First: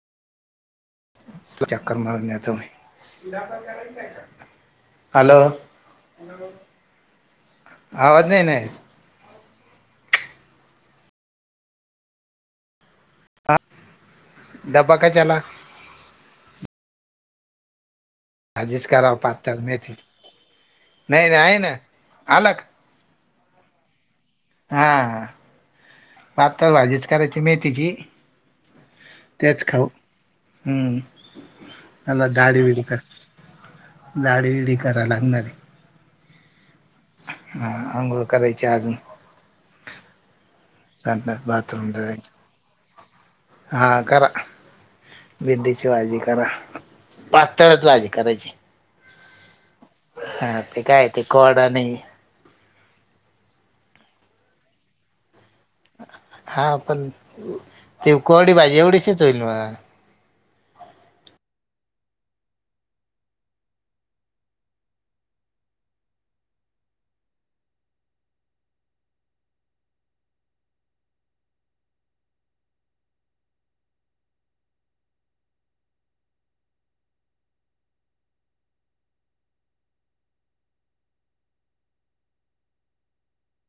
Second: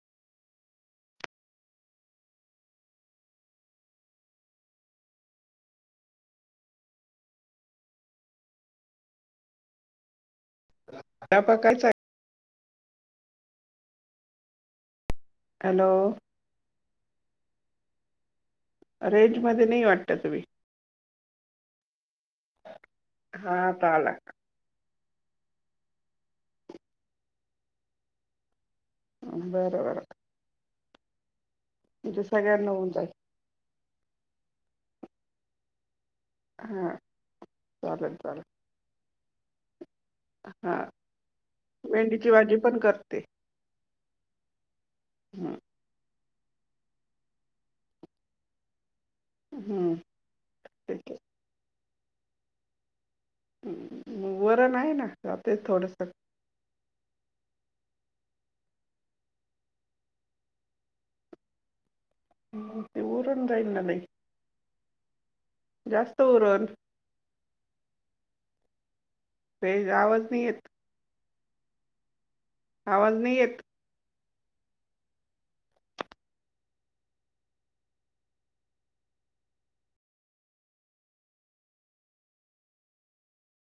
तू चकर मारण्या तम हॅलो आवाज नाही नाही त्या प कायच ड्बा काय चला हॅलो हा जिसका राव रेंज पाक मध्ये मथ नाही वाटत तुम्ही नाही आहे ना अलाग हा पाला हा पातळ भाजीच करायची मेहथीची तेच बरं खाऊ बरं हम्म म्हणजे नला ाळी सगळ्यांना होऊन बघत जाईल दाळीविडी कराव लागणार हां हा आंघोळ करायची अजून हा संडास मेंढची भाजी पण करते हां करा हम्म, भेंडीची भाजी करा पातळच वाजी करायची हम् हा पी काय ते कडा नाही वरण आहे ना जाते थोडंसं हा पण ते कोडी भाजी एवढीचच होईल म ते उरून जाईल ना नाही जास्त उरून ते आवाज नीेत आवाज नाही येत